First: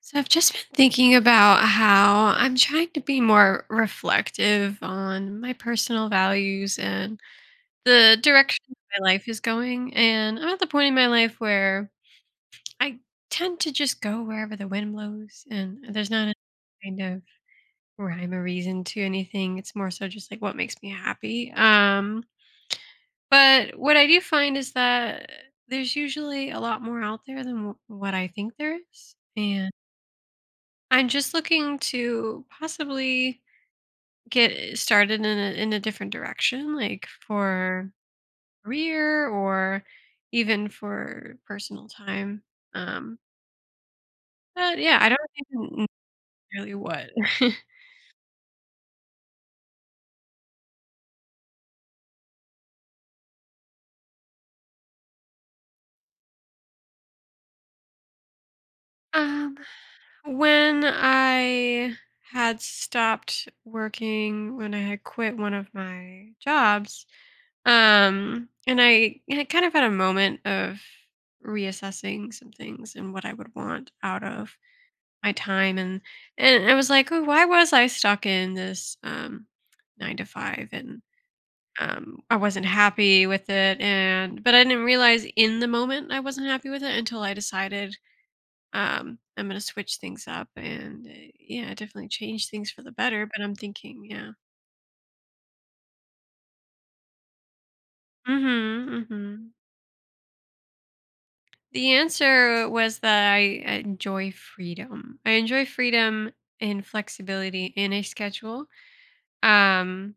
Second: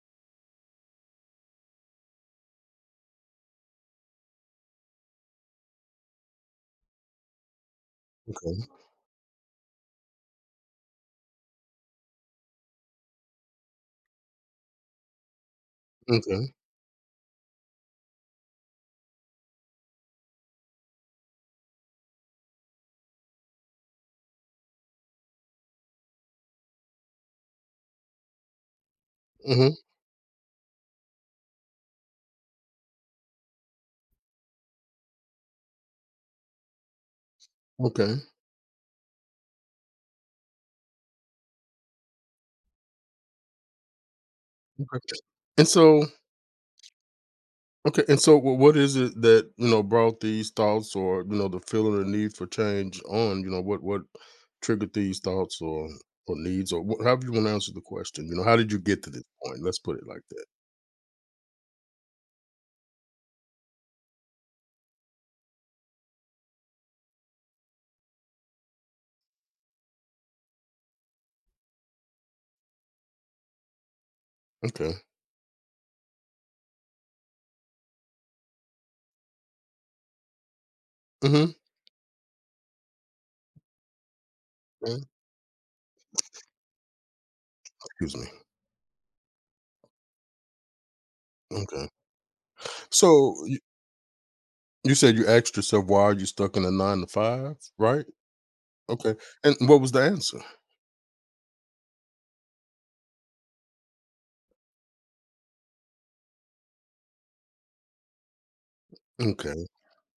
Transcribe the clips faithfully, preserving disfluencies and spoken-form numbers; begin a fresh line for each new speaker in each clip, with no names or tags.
So I've just been thinking about how I'm trying to be more reflective on my personal values and the direction
Okay,
my life is going. And I'm at the point in my life where I tend to just go wherever the wind blows, and there's not a
okay,
kind of rhyme or reason to anything. It's more so just like what makes me happy. Um, but what I do find is that there's usually a lot more out there than wh- what I think there is.
mhm,
I'm just looking to possibly get started in a, in a different direction, like for
okay,
career or even for personal time. Um, but yeah, I
okay,
don't even
and
know
so
really what.
okay, and so wh what is it that, you know, brought these thoughts or, you know, the feeling or need for change on? You know, what what triggered these thoughts or or needs or wh however you wanna answer the question, you know, how did you get to this
um,
point? Let's put it like that.
when I had stopped working, when I had quit one of my jobs, um, and I had kind of had a moment of reassessing some things and what I would want out of
Okay,
my time and and I was like, "Oh, why was I stuck in this um nine to five?" And
mhm,
um I wasn't happy with it, and but I didn't
yeah,
realize in the moment I wasn't happy with it until I decided
Excuse me.
um I'm going to switch things up, and uh, yeah,
okay.
definitely change things for the better,
So,
but I'm
you
thinking, yeah.
you said you asked yourself, "Why are you stuck in a nine to five?" Right?
Mhm.
Okay,
Mhm.
and what was the answer?
The answer was that I enjoy freedom. I enjoy freedom and flexibility in a schedule.
Okay,
Um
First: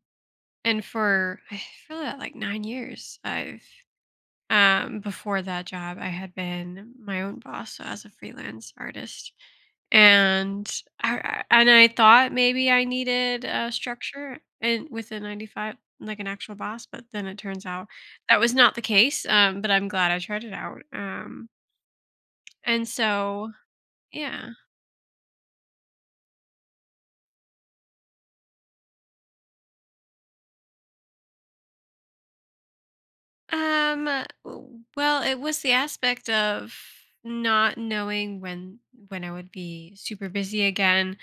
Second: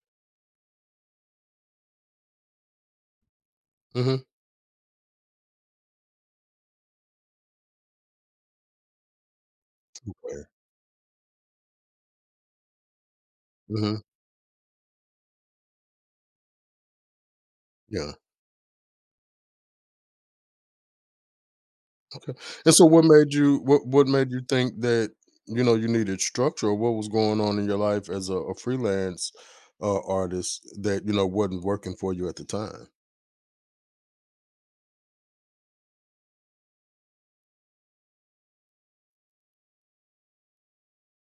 And for I feel that like nine years, I've
mhm,
um before that job, I had been my own boss so as a freelance artist.
yeah,
And I I- and I thought maybe I needed a
mhm,
structure and with a nine to five, like an actual boss, but then it turns out
yeah.
that was not the case. Um but I'm glad I tried it out. Um
And so
and
what made
so,
you what what made you
yeah.
think that, you know, you needed structure or what was going on in your life as a, a freelance uh, artist that, you know, wasn't working for you at the time?
Um, uh, w- well, it was the aspect of not knowing when when I would be super busy again.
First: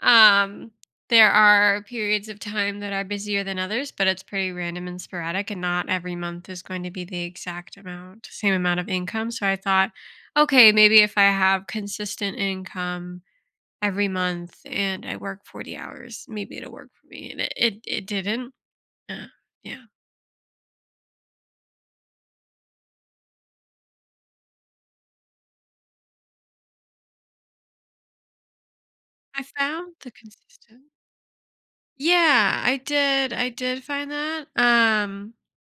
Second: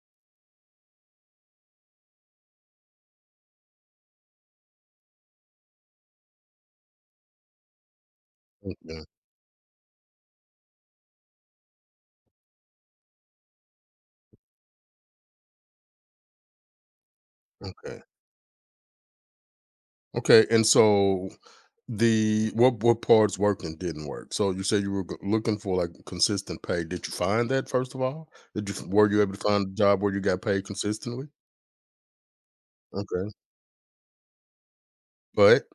Um, there are periods of time that are busier than others, but it's pretty random and sporadic, and not every month is going to be the exact amount, same amount of
Okay.
income. So I thought, okay, maybe if I have consistent income every month and I work forty hours, maybe it'll work for me. And it it,
Okay.
it didn't. Uh, yeah.
Okay. And so the what what parts worked and didn't work? So you said you were g- looking for like consistent pay. Did you find that first of all? Did you were you able to
I
find a
found
job
the
where you got paid
consistent.
consistently?
Yeah, I
Okay.
did I did find that. Um,
But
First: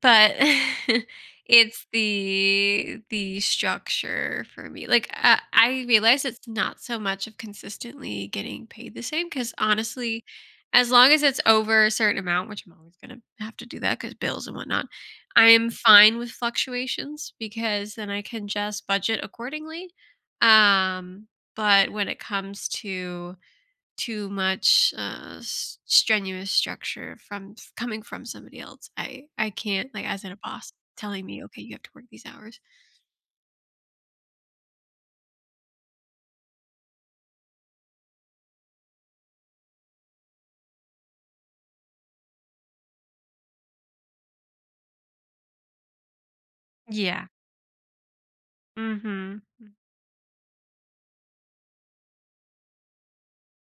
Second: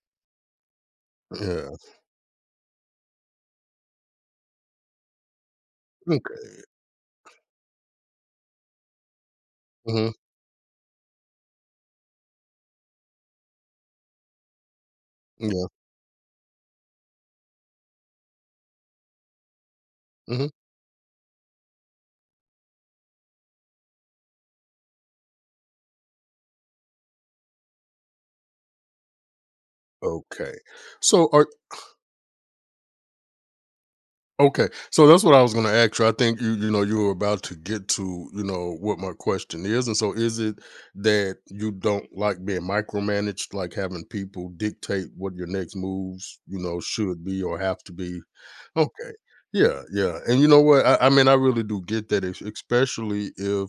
But
yeah.
it's the the structure for me. Like I, I realize it's
Okay.
not so much of consistently getting paid the same because
hmm
honestly, as long as it's over a certain amount, which I'm always gonna have to do that because bills and whatnot, I
Yeah.
am fine with fluctuations because then I can just budget accordingly.
hmm
Um, but when it comes to too much uh s- strenuous structure from coming from somebody else, i i can't, like, as in a
Okay.
boss telling
So
me,
are
okay, you have to work these hours.
Okay, so that's what I was going to ask you. I think you, you know, you were about to get to, you know, what my question is. And so, is it that you don't like being micromanaged, like having people dictate what your next moves, you know, should
Yeah.
be or have to be, Okay.
Mhm.
Yeah, yeah, and you know what? I I mean, I really do get that, es especially if,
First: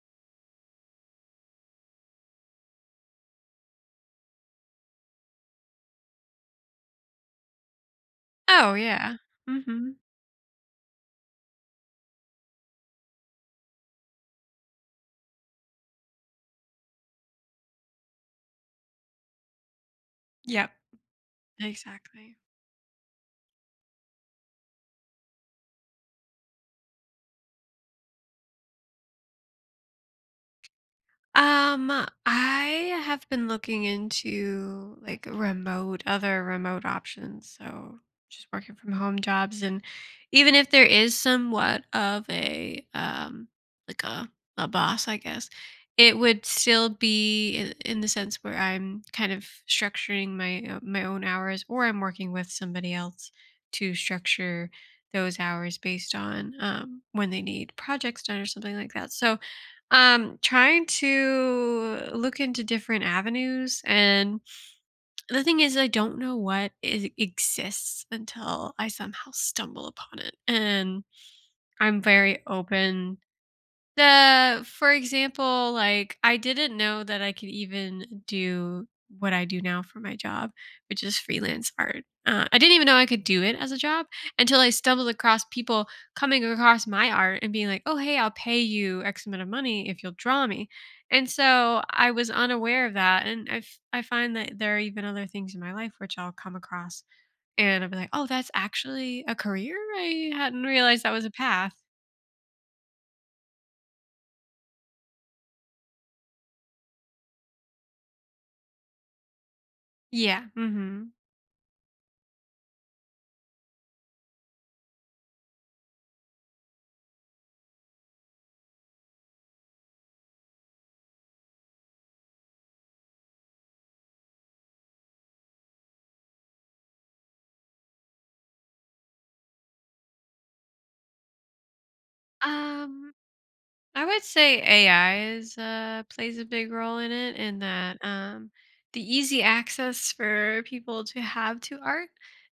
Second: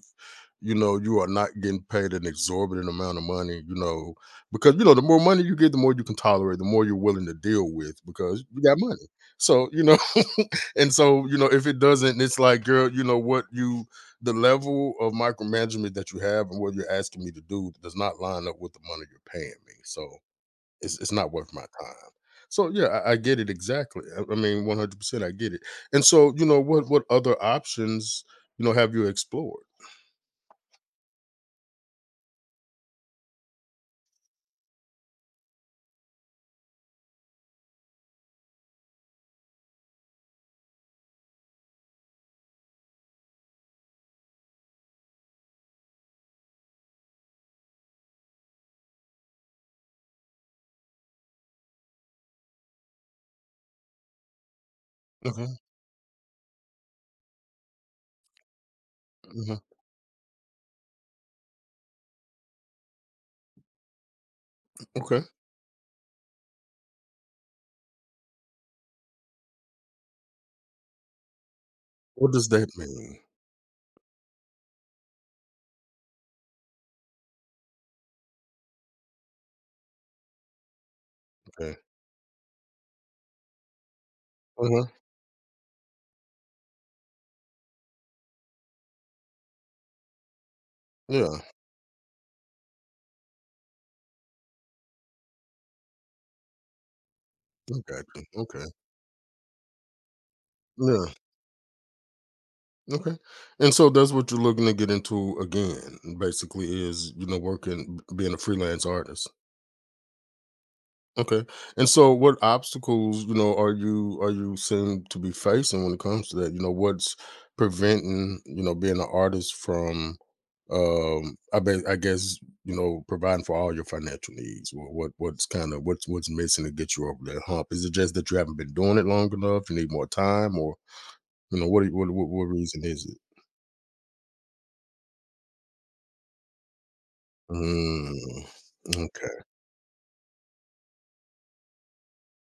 you know, you are not getting paid an exorbitant amount of money, you know, because, you know, the more money you get, the more you can tolerate, the more you're willing to deal with because you
Oh,
got money.
yeah.
So, you
Mhm.
know, and so, you know, if it doesn't, it's like, "Girl, you know what? You the level of micromanagement that you have and what you're asking me to do does not line up with the money you're paying me." So
Yep.
it's it's not worth my time.
Exactly.
So yeah, I, I get it exactly. I, I mean, one hundred percent, I get it. And so, you know, what what other options, you know, have you explored?
Um, I have been looking into like remote, other remote options. So just working from home jobs, and even if there is somewhat of a um, like a a boss, I guess it would still be in, in the sense where I'm kind of structuring my uh, my own hours, or I'm working with somebody else to structure those
Okay.
hours based on um, when they need projects done or something like that. So
Mhm.
um, trying to look into different avenues, and
Okay.
the thing is, I don't know what I exists until I somehow stumble upon it, and I'm
What
very
does that
open.
mean?
The For example, like, I didn't know that I could even do what I do now for my job, which is freelance
Okay.
art. Uh, I didn't even know I could do it as a job until I
Uh-huh.
stumbled across people coming across my art and being like, "Oh, hey, I'll pay you X amount of money if you'll draw me." And
Yeah,
so I was unaware of that, and I f- I find that there are even other things in my life which I'll come across,
I
and I'll be
got
like,
you.
"Oh, that's
Okay.
actually a career. I hadn't realized
Yeah.
that was a path."
Okay. And so that's what you're looking to get into again, basically, is, you know, working, being a freelance artist.
Yeah. Hmm.
Okay. And so what obstacles, you know, are you are you seem to be facing when it comes to that? You know, what's preventing, you know, being an artist from um I bet I guess, you know, providing for all your financial needs. What what what's kind of what's what's missing to get you over that hump? Is it just that you haven't been doing it long enough? You need more time or you know, what do you- what what, what reason is
Um.
it?
I would say A I is uh, plays a big role in it, in that
Mm,
um, the
okay.
easy access for people to have to art,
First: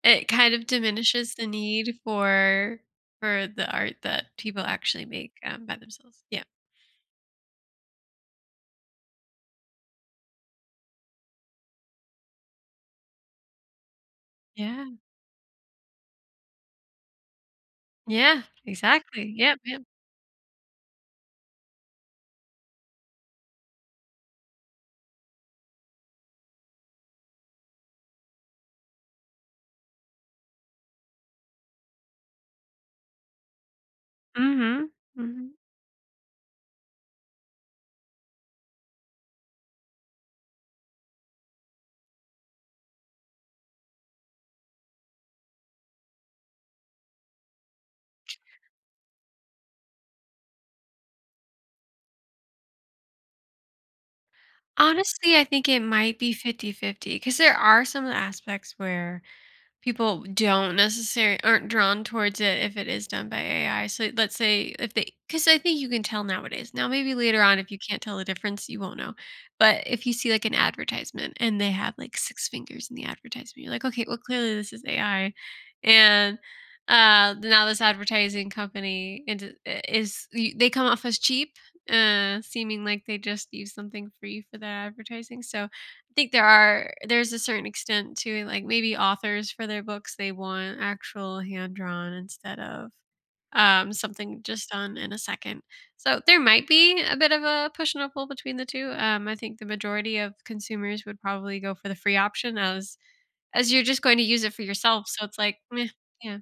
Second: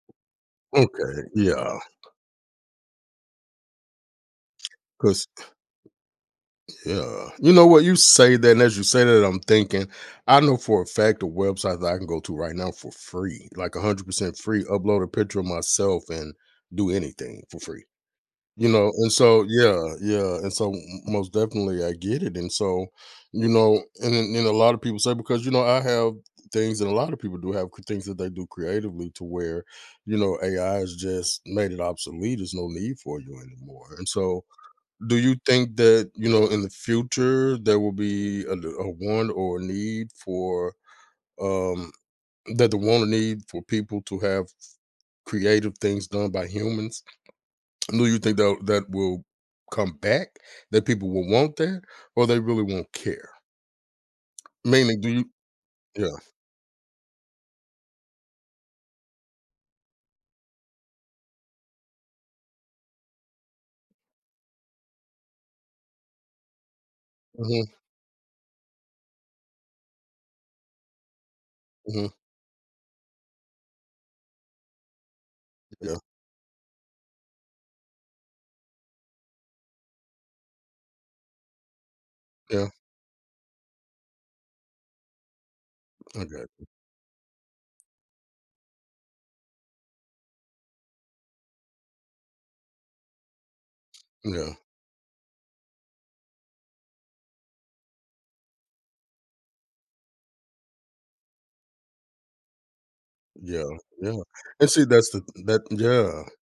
it kind of
Okay.
diminishes the
Yeah.
need for for the art that people actually
Cuz
make um, by themselves. Yeah,
Yeah. You know what? You say that, and as you say that, I'm thinking, I know for a fact a website that I can go to right now for free, like one hundred percent free,
yeah,
upload a picture of myself and do anything for free.
yeah,
You know, and
exactly.
so
Yep, yep.
yeah, yeah, and so m- most definitely I get it, and so you know, and then and a lot of people say because you know I have things, and a lot of people do have cr- things that they do creatively to where you know A I has just made it obsolete. There's no need for you anymore, and so
Mm-hmm.
do you
Hmm.
think that, you know, in the future there will be a a want or a need for um that the want or need for people to have creative things done by humans? Do you think that that will come back? That people will want that, or they really won't care? Meaning, do you?
Honestly, I think it
Yeah.
might be fifty-fifty, because there are some aspects where people don't necessarily aren't drawn towards it if it is done by A I. So let's say if they, because I think you can tell nowadays. Now maybe later on if
hmm
you can't tell the difference, you won't know. But if you see like an advertisement and they have
hmm
like six fingers in the advertisement, you're like, okay, well clearly this is A I.
yeah.
And uh now this advertising company, and uh, is y- they come off as cheap, uh
Yeah.
seeming like they just use something free for their advertising. So think there
Okay.
are there's a certain extent to, like, maybe authors for their books they want actual hand drawn instead of um something
Yeah.
just done in a second, so there might be a bit of a push and a pull between the two. um I think the majority of consumers would probably go for the free option, as
Yeah.
as you're just
Yeah.
going to use it for
And see,
yourself,
that's the
so it's like
that.
meh,
Yeah.
yeah.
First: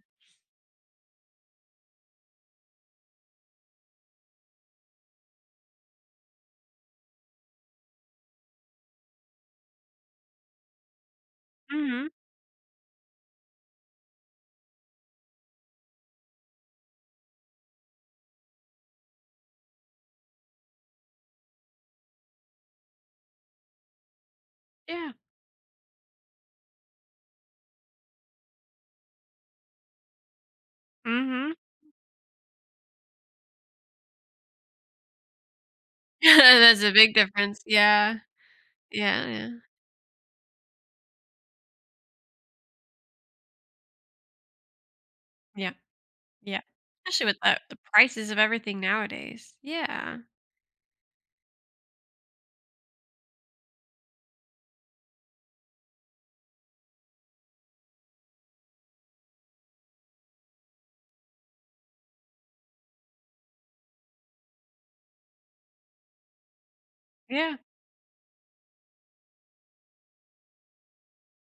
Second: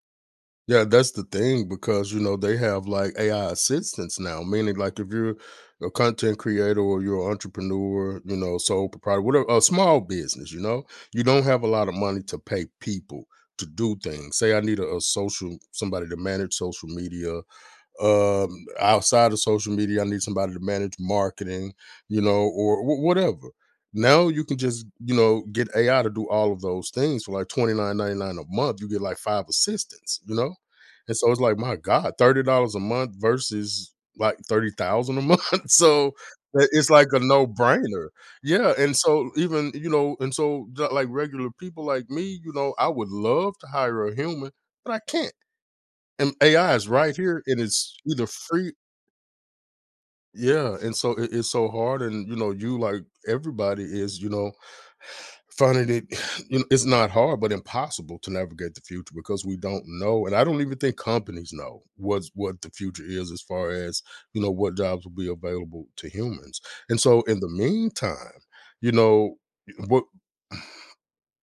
Yeah, that's the thing because you know they have like A I assistants now, meaning like if you're a content creator or you're an entrepreneur, you know, sole proprietor, whatever, a small business, you know, you don't have a lot of
Mm-hmm.
money to pay people to do things. Say I need a, a social somebody to manage social media um outside of social media I need somebody to manage marketing, you know, or wh- whatever, now you can just,
Yeah.
you know, get AI to do all of those things for like twenty-nine ninety-nine a month. You get like five assistants, you know, and so it's
Mm-hmm.
like my god, thirty dollars a month versus like thirty thousand a month. So that-
That's
it's
a
like
big
a
difference,
no-brainer.
yeah.
Yeah, and
Yeah,
so
yeah,
even, you know, and so ju- like regular people like me, you know, I would love to hire a human, but I can't,
yeah,
and
yeah.
A I is right
Especially with
here,
the,
and
the
it's either
prices of
free.
everything nowadays, yeah.
Yeah, and so it it's so hard, and, you know, you, like everybody is, you know, finding it you know, it's not hard, but impossible to navigate the future because we don't know, and I don't even think companies know what's what the future is as far as, you know, what jobs will be available to humans, and so in the
Yeah.
meantime, you know, what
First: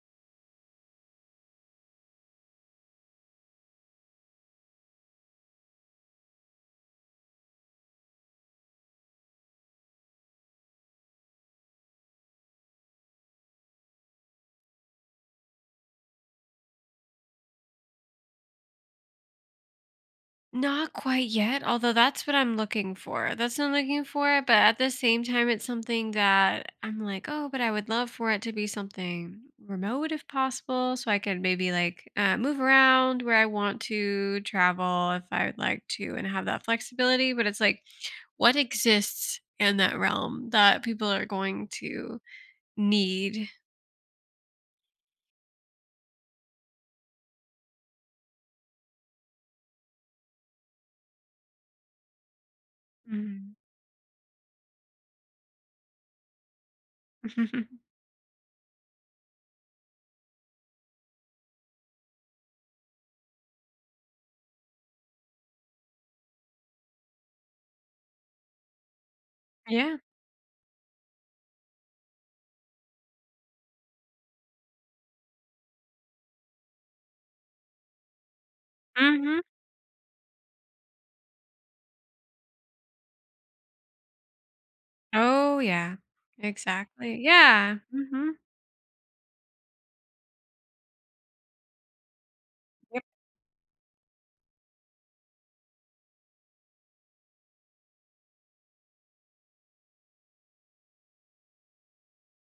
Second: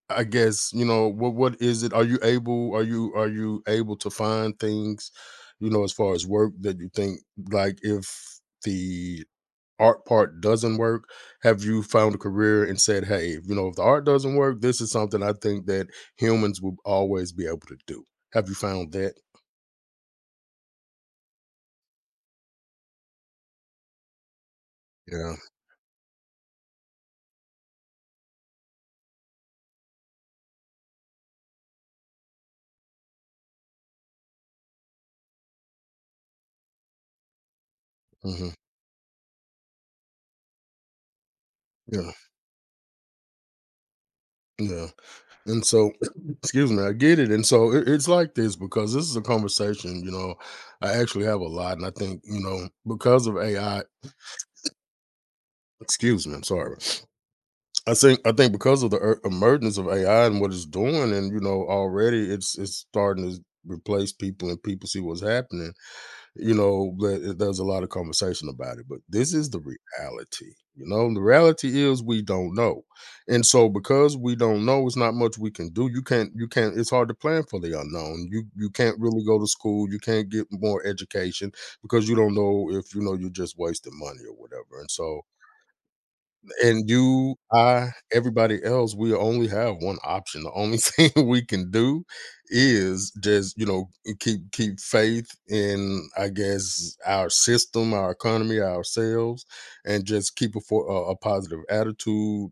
I guess you know what what is it? Are you able? Are you are you able to find things, you know, as far as work that you think like if the art part doesn't work, have you found a career and said, hey, you know, if the art doesn't work, this is something I think that humans will always be able to do. Have you found that?
Not quite yet, although that's what I'm looking for. That's what I'm looking for, but at the same
Yeah.
time, it's something that I'm like, oh, but I would love for it to be something remote if possible, so I could maybe like uh, move around where I want to, travel if I would like to, and have that flexibility. But it's like,
hmm
what exists in that realm that people are going
Yeah.
to need?
Yeah. And so, excuse me, I get it. And so it, it's like this because this is a conversation, you know, I actually have a lot. And I think, you know, because of
Mhm.
A I, excuse me, I'm sorry. I think I think because of the er- emergence of A I and what it's doing, and you know, already it's it's starting to replace people, and people see what's happening. You know, that there's a lot of conversation about it, but this is the
Yeah.
reality. You know, the reality is we don't know, and so because we don't know, it's not much we can do. You can't, you can't. It's hard to plan for the unknown. You you can't really
Hmm.
go to school. You can't get more education because you don't know if you know you're just wasting money or whatever. And so,
Oh, yeah.
and
Exactly.
you,
Yeah.
I,
Hmm.
everybody else, we only have one option. The only thing we can do is just, you know, eh, keep keep faith in, I guess, our system, our economy, ourselves, and just keep a for a, a positive attitude.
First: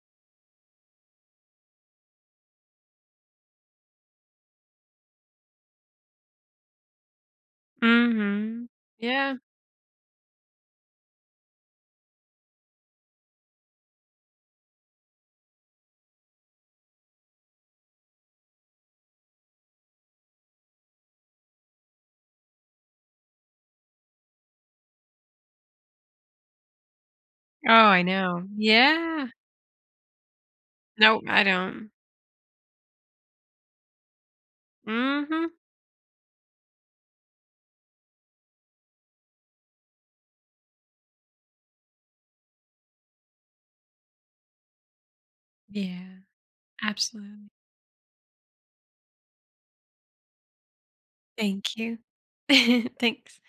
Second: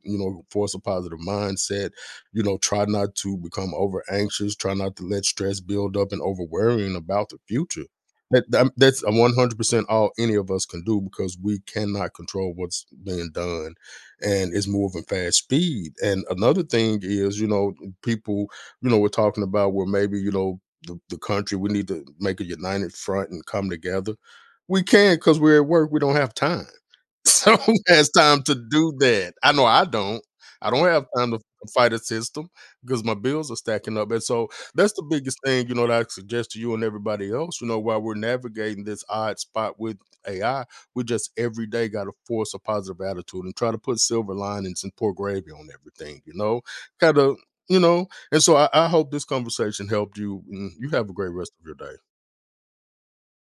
You know, force a positive mindset. You know, try not to become over anxious. Try not to let stress build up and over worrying about the future. That,
Mhm.
that- that's a
Yeah.
one hundred percent all any of us can do because we cannot control what's being done and it's moving fast speed. And another thing is, you know, people, you know, we're talking about where maybe, you know, the, the country, we need to make a united front and come together. We can because we're at work, we don't have time.
Oh,
Someone
I
has time
know.
to do
Yeah.
that. I know I don't. I don't have
No,
time to
I don't.
fight a system because my bills are stacking up. And so that's the biggest
Mhm.
thing, you know, that I suggest to you and everybody else, you know, while we're navigating this odd spot with A I, we just every day got to force a positive attitude and try to put silver linings and pour gravy on
Yeah.
everything, you know, kind of,
Absolutely.
you know. And so I, I hope this conversation helped you. And you have a great rest of
Thank
your
you.
day.
Thanks.